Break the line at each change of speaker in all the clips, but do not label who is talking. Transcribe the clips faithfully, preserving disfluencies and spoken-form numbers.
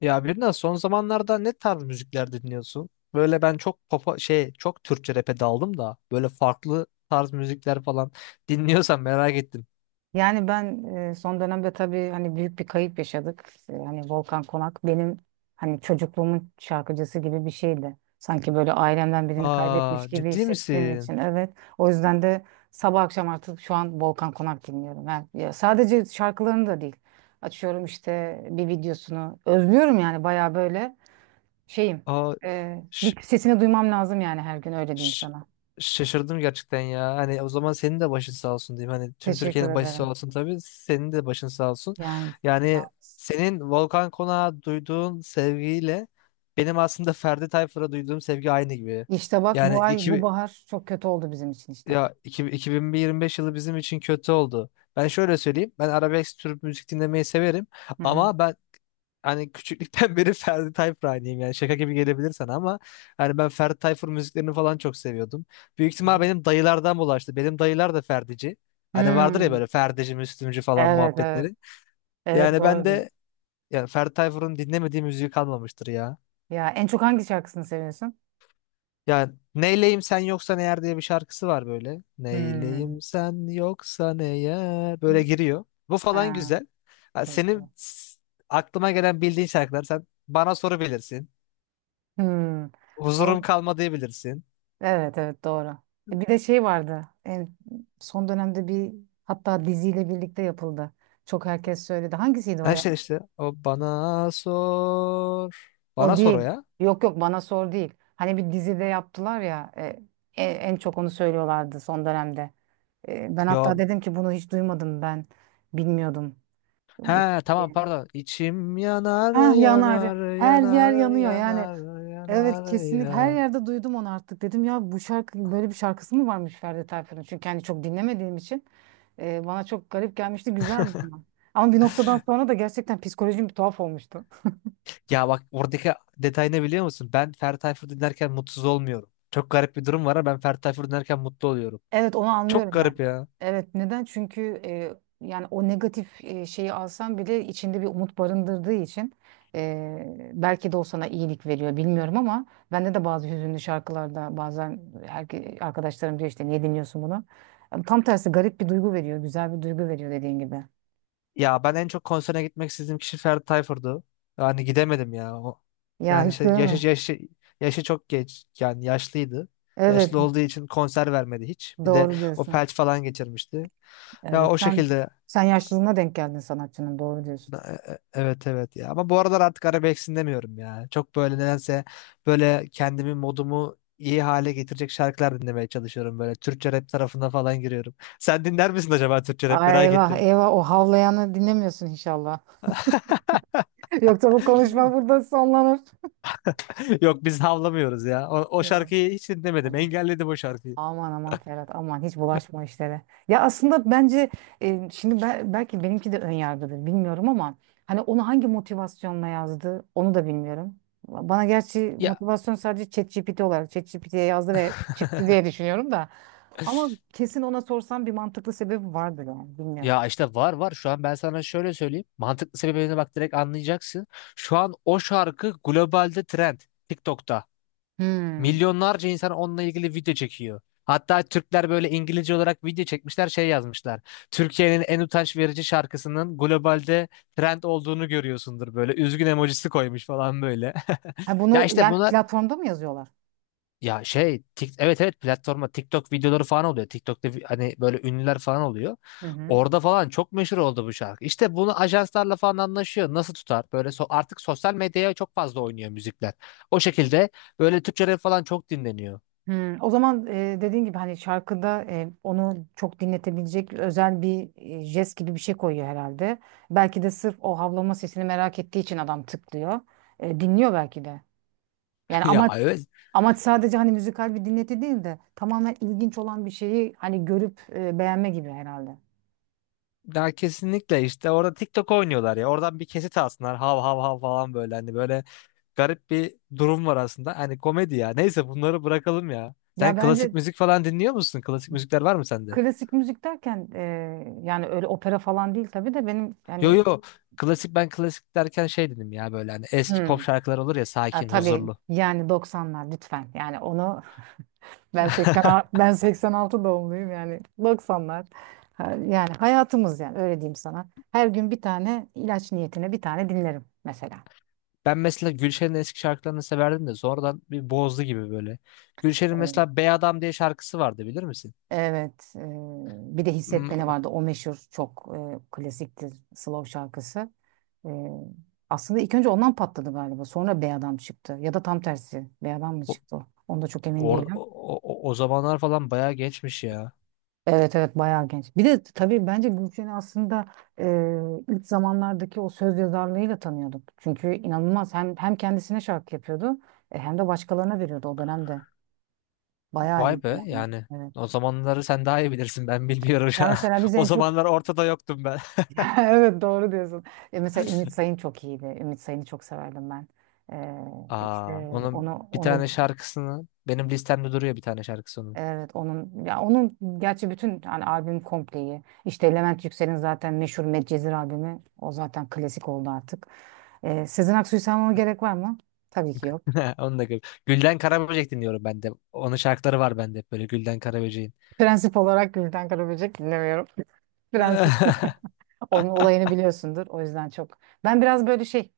Ya Birna, son zamanlarda ne tarz müzikler dinliyorsun? Böyle ben çok popa şey çok Türkçe rap'e daldım da böyle farklı tarz müzikler falan dinliyorsan merak ettim.
Yani ben e, son dönemde tabii hani büyük bir kayıp yaşadık. E, Hani Volkan Konak benim hani çocukluğumun şarkıcısı gibi bir şeydi. Sanki böyle ailemden birini kaybetmiş
Aa,
gibi
ciddi
hissettiğim
misin?
için evet. O yüzden de sabah akşam artık şu an Volkan Konak dinliyorum. Yani ya sadece şarkılarını da değil. Açıyorum işte bir videosunu. Özlüyorum yani bayağı böyle şeyim.
Aa
E,
ş-
bir sesini duymam lazım yani her gün öyle diyeyim
ş-
sana.
Şaşırdım gerçekten ya. Hani o zaman senin de başın sağ olsun diyeyim. Hani tüm
Teşekkür
Türkiye'nin başı
ederim.
sağ olsun tabii. Senin de başın sağ olsun.
Yani sağ
Yani
ol.
senin Volkan Konak'a duyduğun sevgiyle benim aslında Ferdi Tayfur'a duyduğum sevgi aynı gibi.
İşte bak bu
Yani
ay bu
iki,
bahar çok kötü oldu bizim için işte.
Ya iki- 2025 yılı bizim için kötü oldu. Ben şöyle söyleyeyim. Ben arabesk tür müzik dinlemeyi severim.
Hı hı.
Ama ben hani küçüklükten beri Ferdi Tayfur hayranıyım. Yani şaka gibi gelebilir sana ama hani ben Ferdi Tayfur müziklerini falan çok seviyordum. Büyük ihtimal benim dayılardan bulaştı. Benim dayılar da Ferdici. Hani vardır ya
Hmm.
böyle Ferdici, Müslümcü falan
Evet, evet.
muhabbetleri.
Evet,
Yani ben
doğru diyorsun.
de yani Ferdi Tayfur'un dinlemediği müziği kalmamıştır ya.
Ya en çok hangi şarkısını seviyorsun?
Yani neyleyim sen yoksan eğer diye bir şarkısı var böyle.
Hmm.
Neyleyim sen yoksan eğer böyle giriyor. Bu falan
Ha,
güzel. Ha,
çok güzel.
Senin s- Aklıma gelen bildiğin şarkılar, sen bana soru bilirsin.
Hmm.
Huzurum
Vallahi-
kalmadı bilirsin.
Evet, evet, doğru. E, Bir de şey vardı. En son dönemde bir, hatta diziyle birlikte yapıldı. Çok herkes söyledi. Hangisiydi o
Ha,
ya?
işte işte o bana sor.
O
Bana sor o
değil.
ya.
Yok, yok, bana sor değil. Hani bir dizide yaptılar ya, e, e, en çok onu söylüyorlardı son dönemde. E, ben hatta
Yo.
dedim ki bunu hiç duymadım ben. Bilmiyordum. Bu şey
He, tamam, pardon. İçim yanar
Ah, yanar.
yanar
Her yer
yanar
yanıyor yani.
yanar
Evet,
yanar
kesinlikle her
ya.
yerde duydum onu artık. Dedim ya, bu şarkı böyle bir şarkısı mı varmış Ferdi Tayfur'un? Çünkü hani çok dinlemediğim için e, bana çok garip gelmişti. Güzeldi ama. Ama bir noktadan sonra da gerçekten psikolojim bir tuhaf olmuştu.
Ya bak, oradaki detay ne biliyor musun? Ben Ferdi Tayfur dinlerken mutsuz olmuyorum. Çok garip bir durum var ama ben Ferdi Tayfur dinlerken mutlu oluyorum.
Evet, onu
Çok
anlıyorum ben.
garip ya.
Evet, neden? Çünkü e, yani o negatif e, şeyi alsan bile içinde bir umut barındırdığı için e, belki de o sana iyilik veriyor bilmiyorum ama bende de bazı hüzünlü şarkılarda bazen herke, arkadaşlarım diyor işte, niye dinliyorsun bunu? Yani tam tersi, garip bir duygu veriyor, güzel bir duygu veriyor dediğin gibi.
Ya ben en çok konsere gitmek istediğim kişi Ferdi Tayfur'du. Yani gidemedim ya. O,
Ya
yani
hiç
şey,
görme.
yaşı, yaşı, Yaşı çok geç. Yani yaşlıydı.
Evet,
Yaşlı olduğu için konser vermedi hiç. Bir de
doğru
o
diyorsun.
felç falan geçirmişti. Ya
Evet,
o
sen
şekilde
sen yaşlılığına denk geldin sanatçının, doğru diyorsun.
Na- e- e- evet, evet ya, ama bu aralar artık arabesk demiyorum ya. Çok böyle nedense böyle kendimi, modumu iyi hale getirecek şarkılar dinlemeye çalışıyorum, böyle Türkçe rap tarafına falan giriyorum. Sen dinler misin acaba Türkçe rap,
Ay,
merak
eyvah
ettim.
eyvah, o havlayanı dinlemiyorsun inşallah. Yoksa bu konuşma burada sonlanır.
Yok, biz havlamıyoruz ya. O, o
Ya.
şarkıyı hiç dinlemedim.
Aman.
Engelledim o şarkıyı.
Aman aman Ferhat, aman hiç bulaşma o işlere. Ya aslında bence e, şimdi be- belki benimki de ön yargıdır bilmiyorum ama hani onu hangi motivasyonla yazdı onu da bilmiyorum. Bana gerçi
Ya
motivasyon sadece ChatGPT olarak ChatGPT'ye yazdı ve çıktı diye düşünüyorum da. Ama kesin ona sorsam bir mantıklı sebebi vardır yani bilmiyorum.
ya işte var var şu an, ben sana şöyle söyleyeyim. Mantıklı sebebine bak, direkt anlayacaksın. Şu an o şarkı globalde trend. TikTok'ta.
Hmm.
Milyonlarca insan onunla ilgili video çekiyor. Hatta Türkler böyle İngilizce olarak video çekmişler, şey yazmışlar. Türkiye'nin en utanç verici şarkısının globalde trend olduğunu görüyorsundur böyle. Üzgün emojisi koymuş falan böyle.
Ha,
Ya
bunu
işte
yani
buna
platformda mı yazıyorlar?
ya şey tik, evet, evet, platforma TikTok videoları falan oluyor. TikTok'ta vi- hani böyle ünlüler falan oluyor.
Hı hı.
Orada falan çok meşhur oldu bu şarkı. İşte bunu ajanslarla falan anlaşıyor. Nasıl tutar? Böyle so artık sosyal medyaya çok fazla oynuyor müzikler. O şekilde böyle Türkçe rap falan çok dinleniyor.
Hmm, o zaman e, dediğin gibi hani şarkıda e, onu çok dinletebilecek özel bir e, jest gibi bir şey koyuyor herhalde. Belki de sırf o havlama sesini merak ettiği için adam tıklıyor. E, dinliyor belki de. Yani
Ya
amaç
evet.
amaç sadece hani müzikal bir dinleti değil de tamamen ilginç olan bir şeyi hani görüp e, beğenme gibi herhalde.
Ya kesinlikle, işte orada TikTok oynuyorlar ya. Oradan bir kesit alsınlar. Hav hav hav falan, böyle hani böyle garip bir durum var aslında. Hani komedi ya. Neyse, bunları bırakalım ya.
Ya
Sen klasik
bence
müzik falan dinliyor musun? Klasik müzikler var mı sende?
klasik müzik derken e, yani öyle opera falan değil tabii de benim
Yo
yani
yo, klasik, ben klasik derken şey dedim ya, böyle hani eski pop
hmm,
şarkılar olur ya,
ha,
sakin,
tabii
huzurlu.
yani doksanlar lütfen yani onu Ben seksen, ben seksen altı doğumluyum yani doksanlar. Ha, Yani hayatımız, yani öyle diyeyim sana. Her gün bir tane ilaç niyetine bir tane dinlerim mesela.
Ben mesela Gülşen'in eski şarkılarını severdim de sonradan bir bozdu gibi böyle. Gülşen'in
Hmm.
mesela Bey Adam diye şarkısı vardı, bilir misin?
Evet, e, bir de Hissetmeni
Hmm.
vardı. O meşhur çok e, klasiktir, slow şarkısı. E, aslında ilk önce ondan patladı galiba. Sonra Bey Adam çıktı. Ya da tam tersi. Bey Adam mı
O,
çıktı? Onda çok emin
or-
değilim.
o, o, O zamanlar falan bayağı geçmiş ya.
Evet, evet, bayağı genç. Bir de tabii bence Gülşen'i aslında e, ilk zamanlardaki o söz yazarlığıyla tanıyorduk. Çünkü inanılmaz hem hem kendisine şarkı yapıyordu e, hem de başkalarına veriyordu o dönemde. Bayağı
Vay
iyiydi
be
yani.
yani.
Evet.
O zamanları sen daha iyi bilirsin, ben bilmiyorum
Ya
ya.
mesela biz
O
en çok
zamanlar ortada yoktum ben.
evet, doğru diyorsun. E, mesela Ümit Sayın çok iyiydi. Ümit Sayın'ı çok severdim ben. E, işte
Aa, onun
onu
bir
onu
tane şarkısını benim listemde duruyor, bir tane şarkısı.
evet onun, ya onun gerçi bütün hani albüm kompleyi, işte Levent Yüksel'in zaten meşhur Medcezir albümü, o zaten klasik oldu artık. Ee, Sezen Aksu'yu saymama gerek var mı? Tabii ki yok.
Onu da gül. Gülden Karaböcek dinliyorum ben de. Onun şarkıları var bende hep, böyle Gülden Karaböcek'in.
Prensip olarak Gülden Karaböcek dinlemiyorum. Prensip. Onun olayını biliyorsundur, o yüzden çok. Ben biraz böyle şey,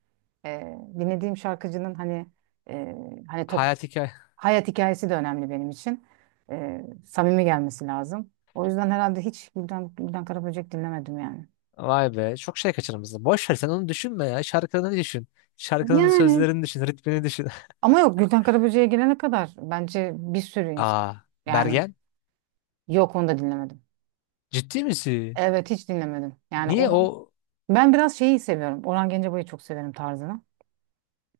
e, dinlediğim şarkıcının hani e, hani top
Hayat hikaye.
hayat hikayesi de önemli benim için. E, samimi gelmesi lazım. O yüzden herhalde hiç Gülden, Gülden Karaböcek dinlemedim yani.
Vay be. Çok şey kaçırmışsın. Boş ver, sen onu düşünme ya. Şarkılarını düşün. Şarkının
Yani
sözlerini düşün. Ritmini düşün.
ama yok, Gülten Karaböcek'e gelene kadar bence bir sürü insan.
Aa,
Yani
Bergen.
yok, onu da dinlemedim.
Ciddi misin?
Evet, hiç dinlemedim. Yani
Niye
onu
o?
ben biraz şeyi seviyorum. Orhan Gencebay'ı çok severim, tarzını.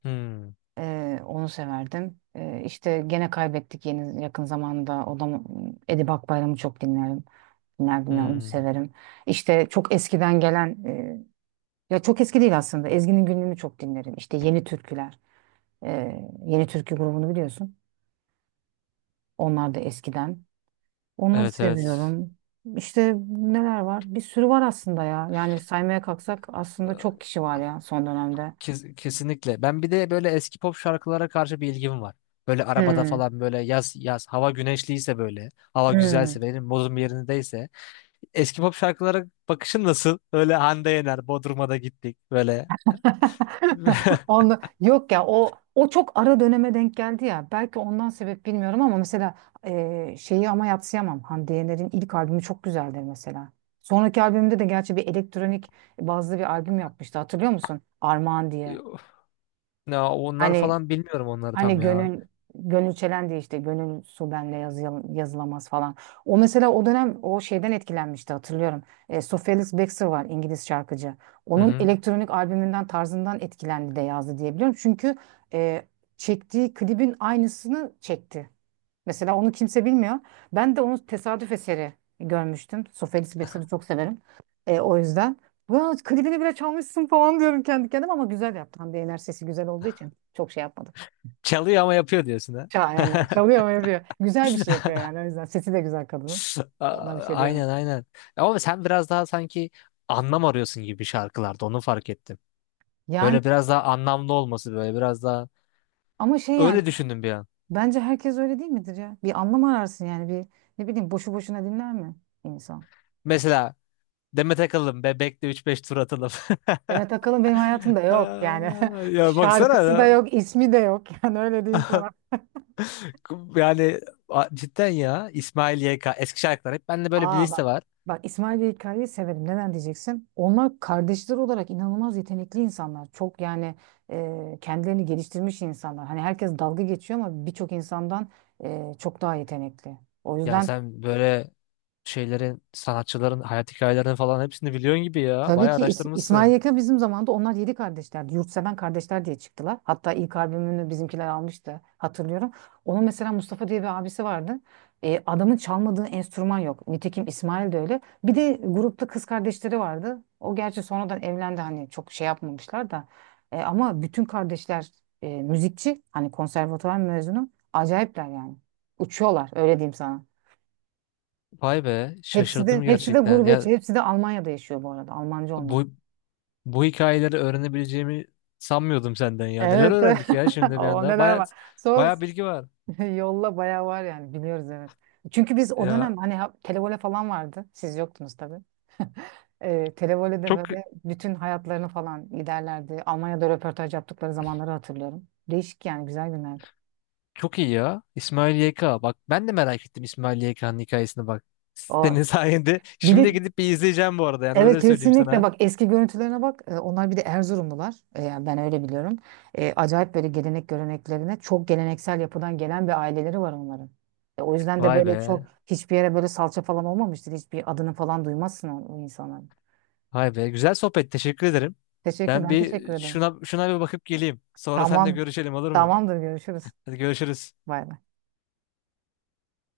Hmm,
Ee, onu severdim. Ee, işte gene kaybettik yeni yakın zamanda. O da Edip Akbayram'ı çok dinlerim. Dinlerdim ya, onu
hmm.
severim. İşte çok eskiden gelen e, ya çok eski değil aslında. Ezgi'nin Günlüğü'nü çok dinlerim. İşte Yeni Türküler. Ee, Yeni Türkü grubunu biliyorsun. Onlar da eskiden. Onları
Evet, evet.
seviyorum. İşte neler var? Bir sürü var aslında ya. Yani saymaya kalksak aslında
Ee,
çok kişi var ya son dönemde.
Kes- kesinlikle. Ben bir de böyle eski pop şarkılara karşı bir ilgim var. Böyle arabada
Hmm,
falan, böyle yaz yaz, hava güneşliyse, böyle hava
hmm.
güzelse, benim modum yerindeyse eski pop şarkılara bakışın nasıl? Öyle Hande Yener, Bodrum'a da gittik. Böyle.
Onu, yok ya, o o çok ara döneme denk geldi ya. Belki ondan sebep bilmiyorum ama mesela e, şeyi ama yadsıyamam. Hande Yener'in ilk albümü çok güzeldir mesela. Sonraki albümde de gerçi bir elektronik bazlı bir albüm yapmıştı. Hatırlıyor musun? Armağan diye.
Ya onlar
Hani
falan bilmiyorum, onları tam
Hani
ya.
gönül gönül çelen diye, işte gönül su benle yazı- yazılamaz falan. O mesela o dönem o şeyden etkilenmişti hatırlıyorum. E, Sofia Lis Baxter var, İngiliz şarkıcı.
Hı
Onun
hı.
elektronik albümünden, tarzından etkilendi de yazdı diyebiliyorum. Çünkü e, çektiği klibin aynısını çekti. Mesela onu kimse bilmiyor. Ben de onu tesadüf eseri görmüştüm. Sofia Ellis Baxter'ı çok severim. E, o yüzden. Ya klibini bile çalmışsın falan diyorum kendi kendime ama güzel yaptı. Hande Yener sesi güzel olduğu için çok şey yapmadım.
Çalıyor ama yapıyor diyorsun ha.
Ça- Aynen. Çalıyor mu, yapıyor. Güzel bir şey yapıyor yani. O yüzden sesi de güzel kadının.
A-
Ona bir şey diyemem.
Aynen, aynen. Ama sen biraz daha sanki anlam arıyorsun gibi şarkılarda, onu fark ettim.
Yani
Böyle biraz daha anlamlı olması, böyle biraz daha,
ama şey, yani
öyle düşündüm bir an.
bence herkes öyle değil midir ya? Bir anlam ararsın yani, bir ne bileyim boşu boşuna dinler mi insan?
Mesela Demet Akalın Bebek'le üç beş tur atalım.
Demet Akalın benim hayatımda yok yani.
Aa, ya baksana
Şarkısı da
ya.
yok, ismi de yok. Yani öyle diyeyim sana.
Yani a- cidden ya, İsmail Y K eski şarkılar hep bende böyle bir
Aa, bak.
liste var.
Bak, İsmail ve İlkay'ı severim. Neden diyeceksin? Onlar kardeşler olarak inanılmaz yetenekli insanlar. Çok yani e, kendilerini geliştirmiş insanlar. Hani herkes dalga geçiyor ama birçok insandan e, çok daha yetenekli. O
Ya
yüzden
sen böyle şeylerin sanatçıların hayat hikayelerini falan hepsini biliyorsun gibi ya.
tabii
Bayağı
ki İs- İsmail
araştırmışsın.
Yeka, bizim zamanda onlar yedi kardeşlerdi. Yurtseven kardeşler diye çıktılar. Hatta ilk albümünü bizimkiler almıştı hatırlıyorum. Onun mesela Mustafa diye bir abisi vardı. E, adamın çalmadığı enstrüman yok. Nitekim İsmail de öyle. Bir de grupta kız kardeşleri vardı. O gerçi sonradan evlendi, hani çok şey yapmamışlar da. E, ama bütün kardeşler e, müzikçi. Hani konservatuvar mezunu. Acayipler yani. Uçuyorlar, öyle diyeyim sana.
Vay be,
Hepsi de
şaşırdım
hepsi de
gerçekten. Ya
gurbetçi. Hepsi de Almanya'da yaşıyor bu arada. Almanca onlar.
bu bu hikayeleri öğrenebileceğimi sanmıyordum senden ya. Neler
Evet.
öğrendik ya şimdi bir
O,
anda.
neler
Bayağı
var. Sor.
bayağı bilgi var.
Yolla, bayağı var yani, biliyoruz, evet. Çünkü biz o
Ya
dönem hani ha- televole falan vardı. Siz yoktunuz tabii. Ee, Televole'de
çok
böyle bütün hayatlarını falan giderlerdi. Almanya'da röportaj yaptıkları zamanları hatırlıyorum. Değişik yani, güzel günlerdi.
çok iyi ya. İsmail Y K. Bak, ben de merak ettim İsmail Y K'nın hikayesini bak.
O
Senin sayende.
bir de
Şimdi gidip bir izleyeceğim bu arada, yani
Evet,
öyle söyleyeyim
kesinlikle
sana.
bak eski görüntülerine bak. E, onlar bir de Erzurumlular. E, yani ben öyle biliyorum. E, acayip böyle gelenek göreneklerine, çok geleneksel yapıdan gelen bir aileleri var onların. E, o yüzden de
Vay
böyle çok
be.
hiçbir yere böyle salça falan olmamıştır, hiçbir adını falan duymazsın o, o insanların.
Vay be. Güzel sohbet. Teşekkür ederim.
Teşekkür
Ben
ben teşekkür
bir
ederim.
şuna şuna bir bakıp geleyim. Sonra seninle
Tamam,
görüşelim, olur mu?
tamamdır, görüşürüz.
Hadi görüşürüz.
Bay bay.